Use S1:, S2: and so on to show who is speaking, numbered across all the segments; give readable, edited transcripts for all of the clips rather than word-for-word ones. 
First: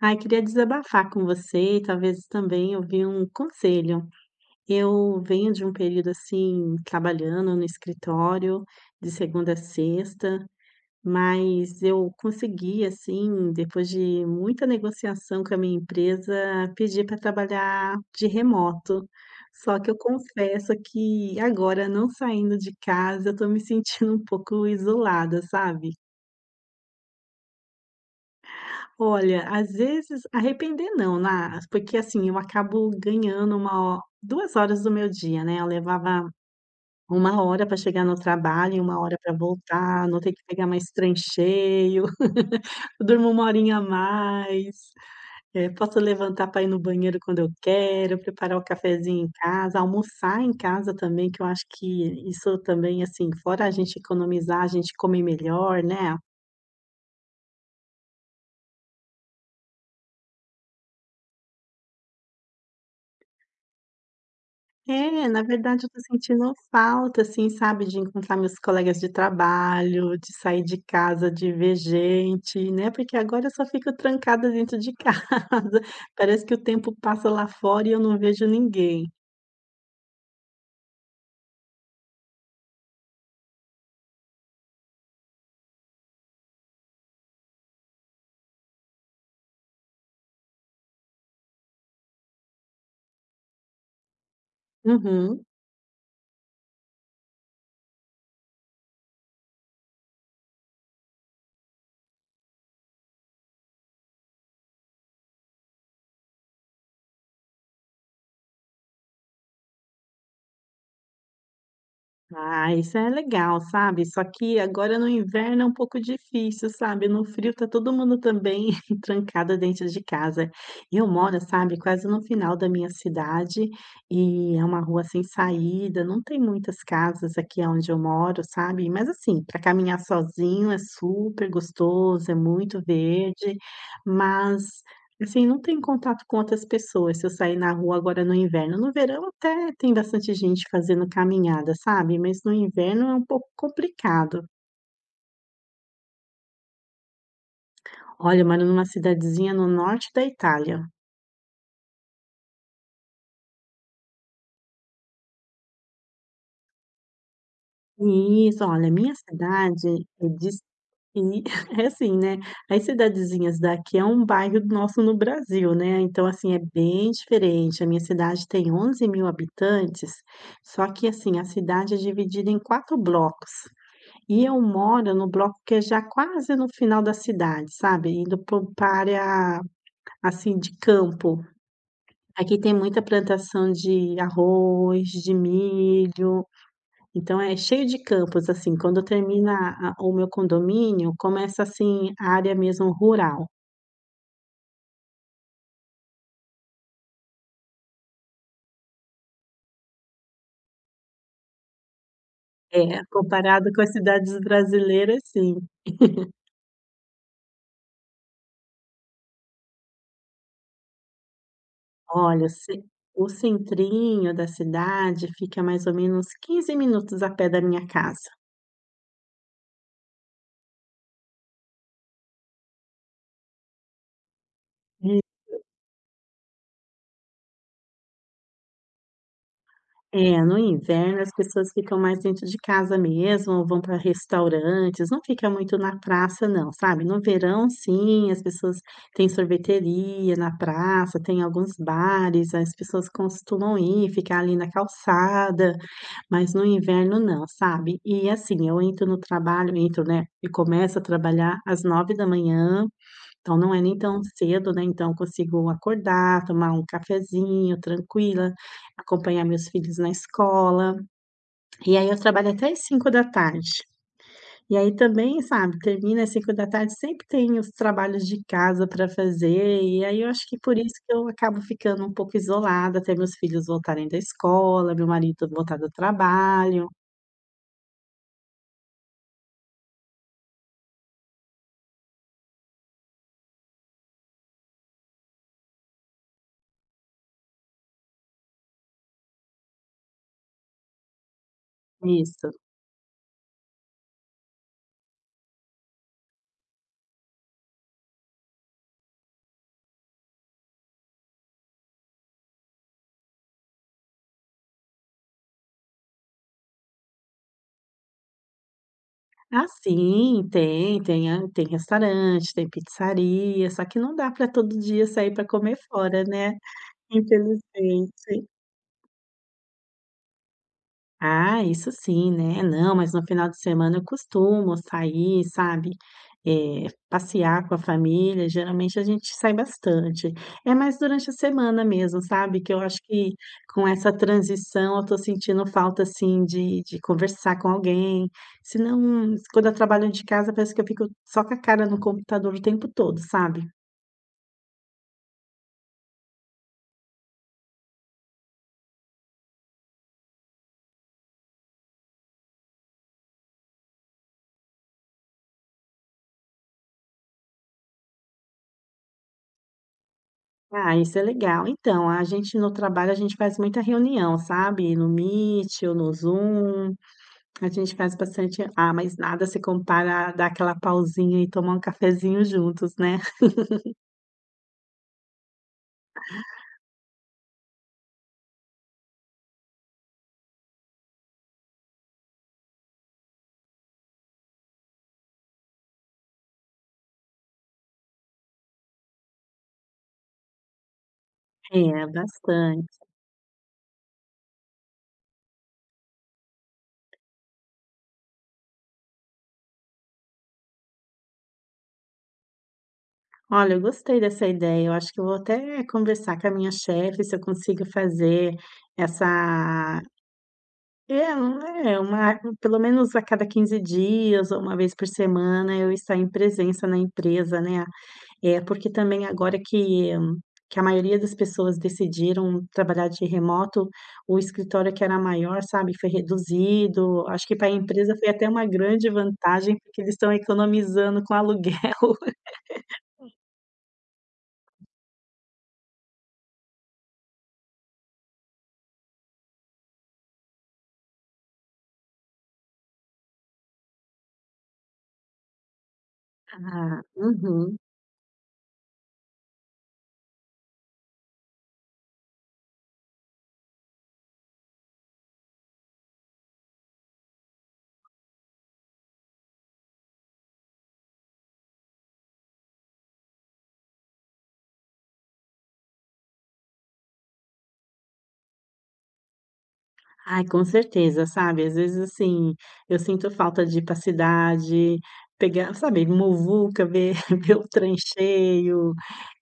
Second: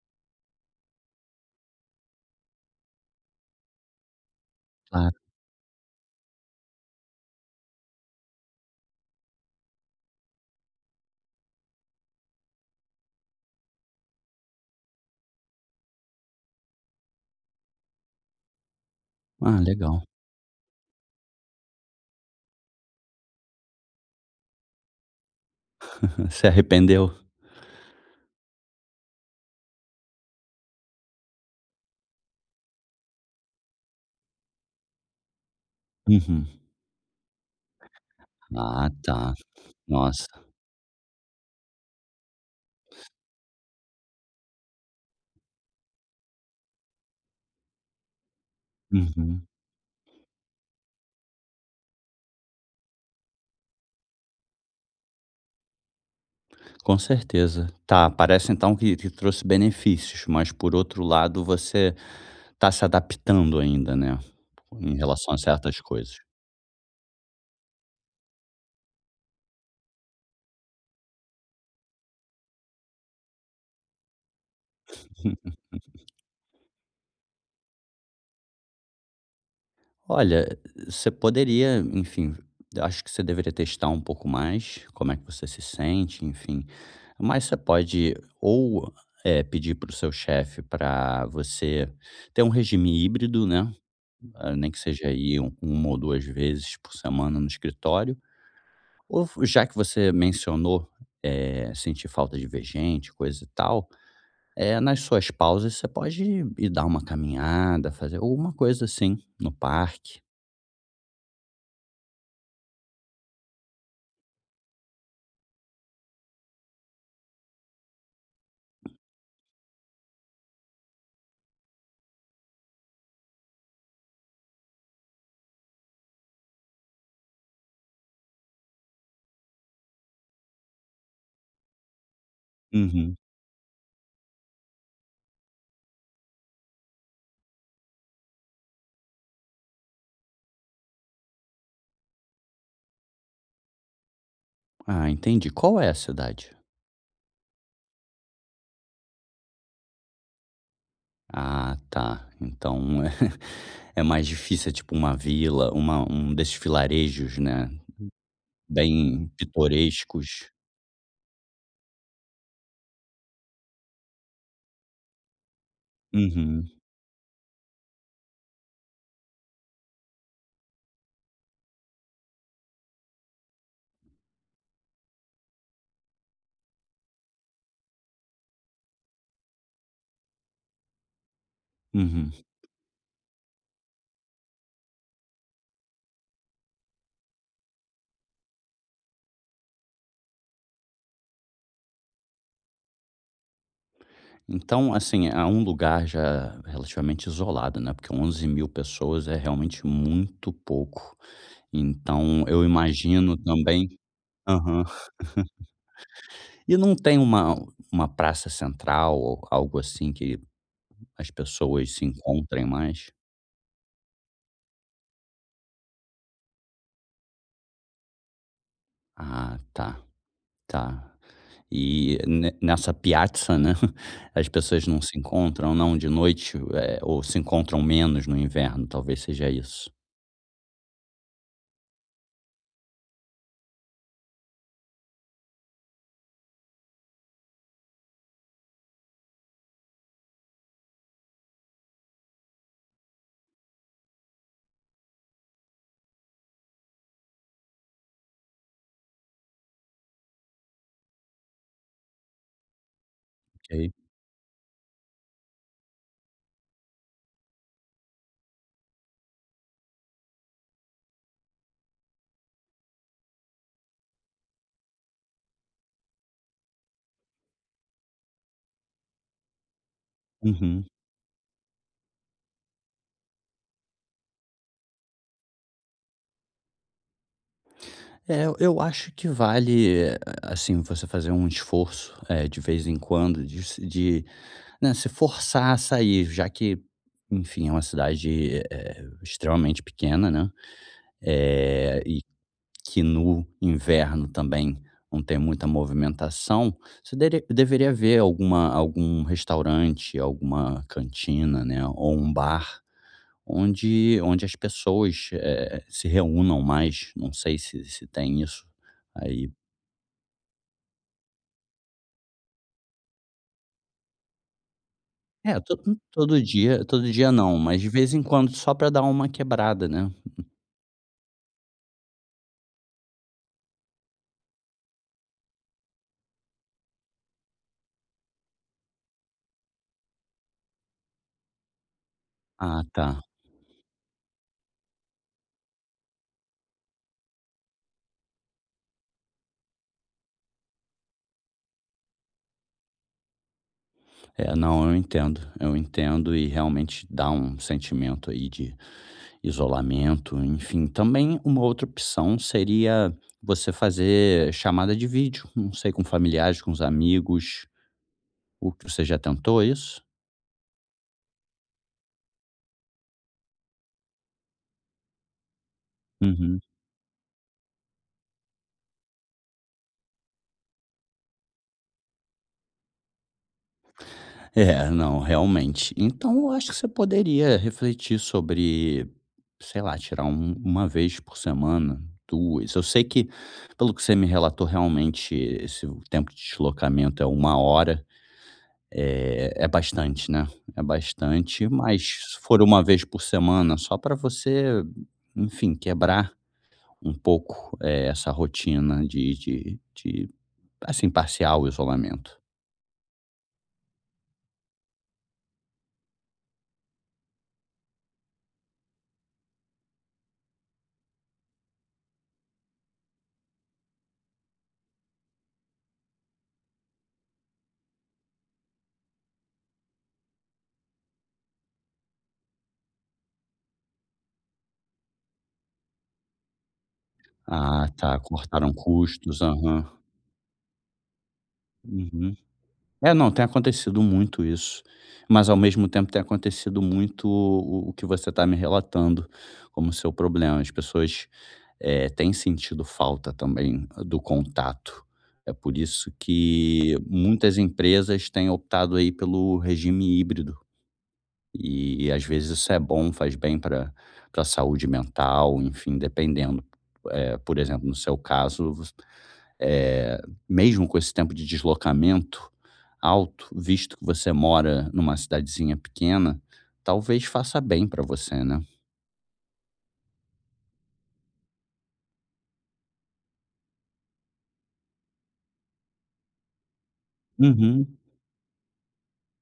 S1: Ai, queria desabafar com você e talvez também ouvir um conselho.
S2: Claro.
S1: Eu venho de um período assim, trabalhando no escritório de segunda a sexta, mas eu consegui, assim, depois de muita negociação com a minha empresa, pedir para trabalhar de remoto.
S2: Ah,
S1: Só que eu
S2: legal.
S1: confesso que agora, não saindo de casa, eu estou me sentindo um pouco isolada, sabe?
S2: Se arrependeu?
S1: Olha, às vezes arrepender não, né? Porque, assim, eu acabo ganhando uma ho 2 horas do meu dia, né, eu levava
S2: Uhum.
S1: 1 hora para chegar no trabalho e
S2: Ah,
S1: 1 hora para
S2: tá.
S1: voltar, não
S2: Nossa.
S1: ter que pegar mais trem cheio. Eu durmo uma horinha a mais, posso levantar para ir no banheiro quando eu quero, preparar o cafezinho em
S2: Uhum.
S1: casa, almoçar em casa também, que eu acho que isso também, assim, fora a gente economizar, a gente come melhor, né.
S2: Com certeza. Tá, parece então que trouxe benefícios, mas por outro lado você tá se adaptando ainda, né, em
S1: É,
S2: relação a
S1: na
S2: certas
S1: verdade eu tô
S2: coisas.
S1: sentindo falta, assim, sabe, de encontrar meus colegas de trabalho, de sair de casa, de ver gente, né, porque agora eu só fico trancada dentro de casa. Parece que o tempo passa lá fora e eu não vejo ninguém.
S2: Olha, você poderia, enfim, eu acho que você deveria testar um pouco mais como é que você se sente, enfim. Mas você pode ou, pedir para o seu chefe para você ter um regime híbrido, né. Ah, nem que seja aí
S1: Uhum.
S2: uma ou duas vezes por semana no escritório. Ou já que você mencionou, sentir falta de ver gente, coisa e tal, nas suas pausas você pode ir dar uma caminhada, fazer alguma coisa assim no parque.
S1: Ah, isso é legal, sabe. Só que agora no inverno é um pouco difícil, sabe. No frio tá todo mundo também trancado dentro de casa. Eu moro, sabe, quase no final da minha cidade e é uma rua sem saída, não tem muitas casas aqui aonde eu moro, sabe. Mas assim, para caminhar sozinho é super gostoso, é muito
S2: Uhum.
S1: verde, mas, assim, não tenho contato com outras pessoas, se eu sair na rua agora no inverno. No verão até tem bastante gente fazendo caminhada, sabe, mas no inverno é um pouco complicado.
S2: Ah, entendi. Qual é a cidade?
S1: Olha, eu moro numa cidadezinha no norte da Itália.
S2: Ah, tá. Então é mais difícil, é tipo uma vila, um desses vilarejos, né?
S1: Isso, olha, minha
S2: Bem
S1: cidade é
S2: pitorescos.
S1: dis e é assim, né, as cidadezinhas daqui é um bairro nosso no Brasil, né, então, assim, é
S2: Uhum,
S1: bem diferente. A minha cidade tem 11 mil habitantes, só que, assim, a cidade é dividida em 4 blocos. E eu moro no bloco que é já quase no final da cidade, sabe, indo para pra área, assim, de campo.
S2: uhum.
S1: Aqui tem muita plantação de arroz, de milho, então é cheio de campos, assim, quando termina a o meu condomínio, começa, assim, a área mesmo rural.
S2: Então, assim, há um lugar já relativamente isolado, né, porque 11 mil pessoas é realmente muito pouco. Então eu
S1: É,
S2: imagino
S1: comparado com
S2: também.
S1: as cidades
S2: Aham.
S1: brasileiras, sim.
S2: E não tem uma praça central ou algo assim que as pessoas se
S1: Olha,
S2: encontrem
S1: ce
S2: mais?
S1: o centrinho da cidade fica mais ou menos 15 minutos a pé da minha casa.
S2: Ah, tá, tá. E ne nessa piazza, né, as pessoas não se encontram, não, de noite, ou se encontram menos no inverno, talvez seja isso.
S1: É, no inverno as pessoas ficam mais dentro de casa mesmo, ou vão para restaurantes, não fica muito na praça não, sabe. No verão sim, as pessoas têm sorveteria na praça, tem alguns bares, as pessoas costumam ir, ficar ali na calçada, mas no inverno não, sabe. E assim, eu entro no trabalho, né, e começo a trabalhar às 9 da manhã. Então não é
S2: Ok.
S1: nem tão cedo, né, então eu consigo acordar, tomar um cafezinho tranquila, acompanhar meus filhos na escola, e aí eu trabalho até às 5 da tarde. E aí também, sabe, termina às 5 da tarde sempre tem os trabalhos de casa para fazer, e aí eu acho que por
S2: Uhum.
S1: isso que eu acabo ficando um pouco isolada até meus filhos voltarem da escola, meu marido voltar do trabalho.
S2: É, eu acho que vale, assim, você fazer um esforço, de vez em quando, de se de, né, se forçar a sair, já que, enfim, é uma cidade, extremamente pequena, né, e
S1: Isso.
S2: que no inverno também não tem muita movimentação. Você dere deveria ver algum restaurante, alguma cantina, né, ou um bar onde as pessoas, se reúnam mais, não sei se tem isso aí.
S1: Ah, sim, tem restaurante, tem pizzaria, só que não dá para todo dia sair para
S2: É,
S1: comer
S2: todo
S1: fora,
S2: todo
S1: né,
S2: dia todo dia não, mas de vez em
S1: infelizmente.
S2: quando só para dar uma quebrada, né.
S1: Ah, isso sim, né. Não, mas no final de semana eu costumo sair, sabe, passear com a família, geralmente a gente sai bastante. É mais durante a semana mesmo, sabe, que eu
S2: Ah,
S1: acho
S2: tá.
S1: que com essa transição eu tô sentindo falta, assim, de conversar com alguém, senão quando eu trabalho de casa parece que eu fico só com a cara no computador o tempo todo, sabe.
S2: É, não, eu entendo, eu entendo, e realmente dá um sentimento aí de isolamento, enfim. Também uma outra opção seria você fazer chamada de vídeo, não sei, com familiares, com os amigos. O que você já tentou isso?
S1: Ah, isso é legal. Então, a gente no trabalho, a gente faz muita reunião, sabe, no Meet ou no
S2: Uhum.
S1: Zoom. A gente faz bastante, mas nada se compara a dar aquela pausinha e tomar um cafezinho juntos, né.
S2: É, não, realmente. Então eu acho que você poderia refletir sobre, sei lá, tirar uma vez por semana, duas. Eu sei que, pelo que você me relatou, realmente esse o tempo de deslocamento é 1 hora. É bastante, né? É bastante, mas
S1: É,
S2: se for uma
S1: bastante.
S2: vez por semana, só para você, enfim, quebrar um pouco, essa rotina de, assim, parcial isolamento.
S1: Olha, eu gostei dessa ideia, eu acho que eu vou até conversar com a minha chefe se eu consigo fazer essa é um é uma pelo menos a cada 15 dias ou uma vez por semana eu estar em presença na empresa, né. É, porque também agora que a maioria das pessoas decidiram trabalhar de remoto, o escritório que era maior, sabe, foi reduzido. Acho que para a
S2: Ah,
S1: empresa
S2: tá.
S1: foi até uma
S2: Cortaram
S1: grande
S2: custos,
S1: vantagem,
S2: aham.
S1: porque eles estão economizando com aluguel.
S2: Uhum. É, não, tem acontecido muito isso, mas ao mesmo tempo tem acontecido muito o que você está me relatando como seu problema. As pessoas, têm sentido falta também do contato. É por isso que
S1: Ah,
S2: muitas
S1: uhum.
S2: empresas têm optado aí pelo regime híbrido, e às vezes isso é bom, faz bem para saúde mental, enfim, dependendo. Por exemplo, no seu caso, eh, mesmo com esse tempo de deslocamento alto, visto que você mora numa cidadezinha pequena, talvez faça bem para você, né.
S1: Ai, com certeza, sabe, às vezes, assim, eu sinto falta de ir pra cidade, pegar, sabe, muvuca, ver ver o trem
S2: Uhum.
S1: cheio,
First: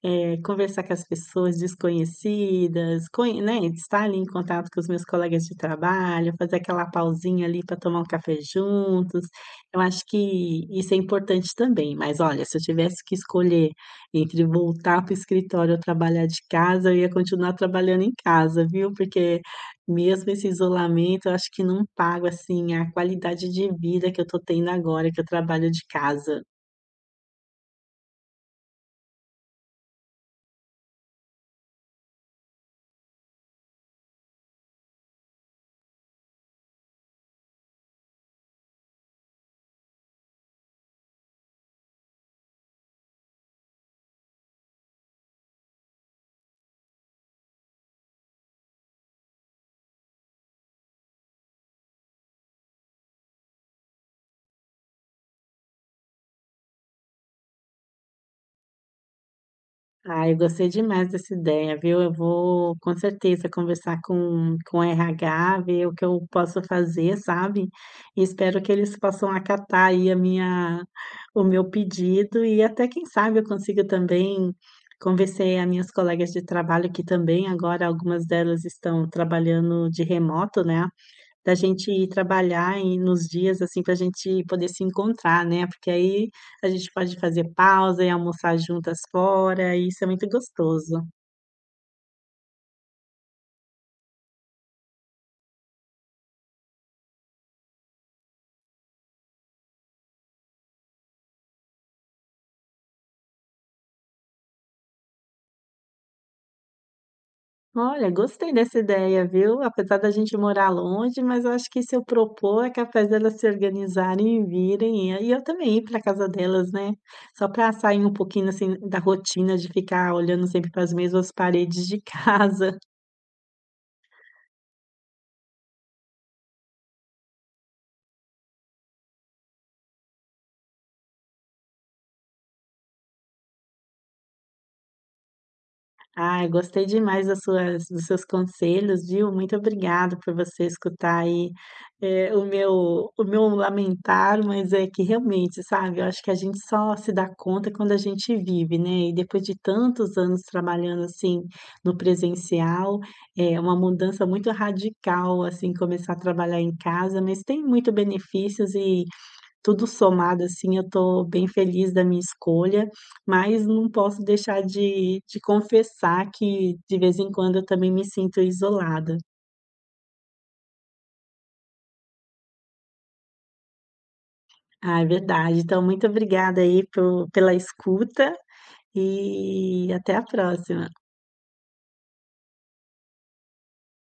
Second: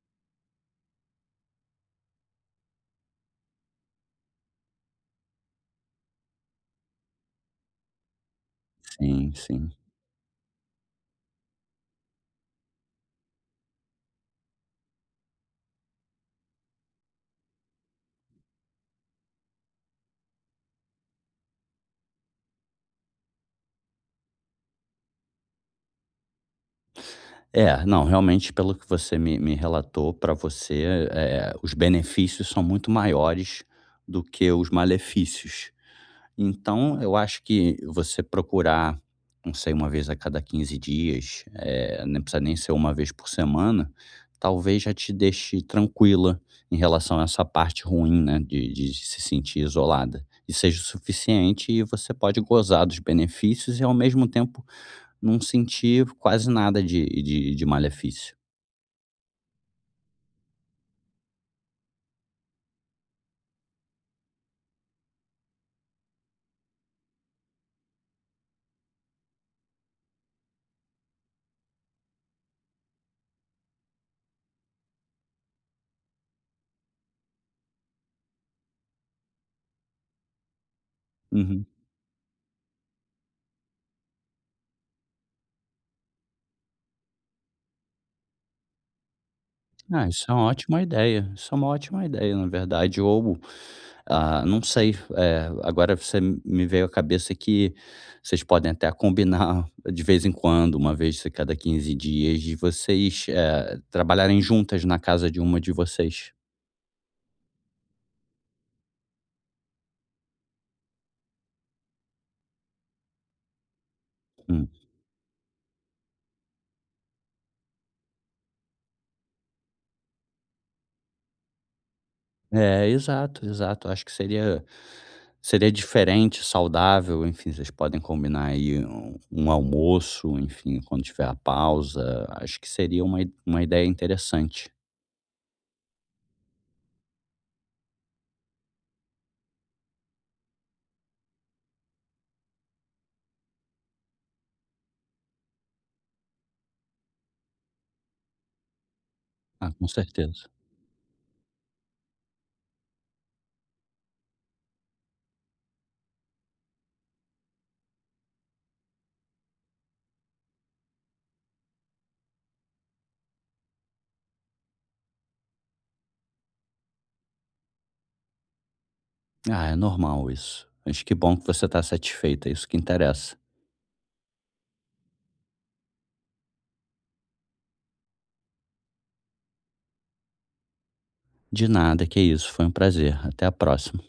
S1: conversar com as pessoas desconhecidas, conhe né, estar ali em contato com os meus colegas de trabalho, fazer aquela pausinha ali para tomar um café juntos.
S2: Sim, sim.
S1: Eu acho que isso é importante também, mas olha, se eu tivesse que escolher entre voltar para o escritório ou trabalhar de casa, eu ia continuar trabalhando em casa, viu, porque mesmo esse isolamento, eu acho que não pago, assim, a qualidade de vida que eu tô tendo agora, que eu trabalho de casa.
S2: É, não, realmente pelo que você me relatou, para você, os benefícios são muito maiores do que os malefícios. Então, eu acho que você procurar, não sei, uma vez a cada 15 dias, não precisa nem ser uma vez por semana, talvez já te deixe tranquila em relação a essa parte ruim, né, de se sentir isolada. E seja o suficiente e você pode gozar dos benefícios e, ao mesmo tempo, não sentir quase nada de malefício.
S1: Ah, eu gostei demais dessa ideia, viu? Eu vou, com certeza, conversar com o RH, ver o que eu posso fazer, sabe? E espero que eles possam acatar aí a minha, o meu pedido e até, quem sabe, eu consiga também convencer as minhas colegas de trabalho, que também agora algumas delas estão trabalhando de remoto, né? Da
S2: Uhum.
S1: gente ir trabalhar nos dias, assim, para a gente poder se encontrar, né, porque aí a gente pode fazer pausa e almoçar juntas fora, e isso
S2: Ah,
S1: é muito
S2: isso é uma ótima
S1: gostoso.
S2: ideia, isso é uma ótima ideia, na verdade. Ou, ah, não sei, agora você me veio à cabeça que vocês podem até combinar de vez em quando, uma vez a cada 15 dias, de vocês, trabalharem juntas na casa de uma de vocês.
S1: Olha, gostei dessa ideia, viu, apesar da gente morar longe, mas eu acho que se eu propor é capaz delas se organizarem e
S2: Hum.
S1: virem, e aí eu também ir para casa delas, né, só para sair um pouquinho, assim, da rotina de ficar olhando sempre para as mesmas paredes de casa.
S2: É, exato, exato, acho que seria diferente, saudável, enfim, vocês podem combinar aí um almoço, enfim, quando tiver a pausa, acho que seria uma ideia interessante.
S1: Ai, gostei demais das suas dos seus conselhos, viu. Muito obrigada por você escutar aí, o meu lamentar, mas é que realmente, sabe, eu acho que a gente só se dá conta quando a gente vive, né. E depois de
S2: Ah, com
S1: tantos anos
S2: certeza.
S1: trabalhando, assim, no presencial, é uma mudança muito radical, assim, começar a trabalhar em casa, mas tem muito benefícios e tudo somado, assim, eu tô bem feliz da minha escolha, mas não posso deixar de confessar que de vez em quando eu também me sinto isolada.
S2: Ah, é normal isso. Mas que bom que você está satisfeita, é isso que interessa.
S1: Ah, é verdade. Então muito obrigada aí pelo pela escuta e até a próxima.
S2: De nada, que isso. Foi um prazer. Até a próxima.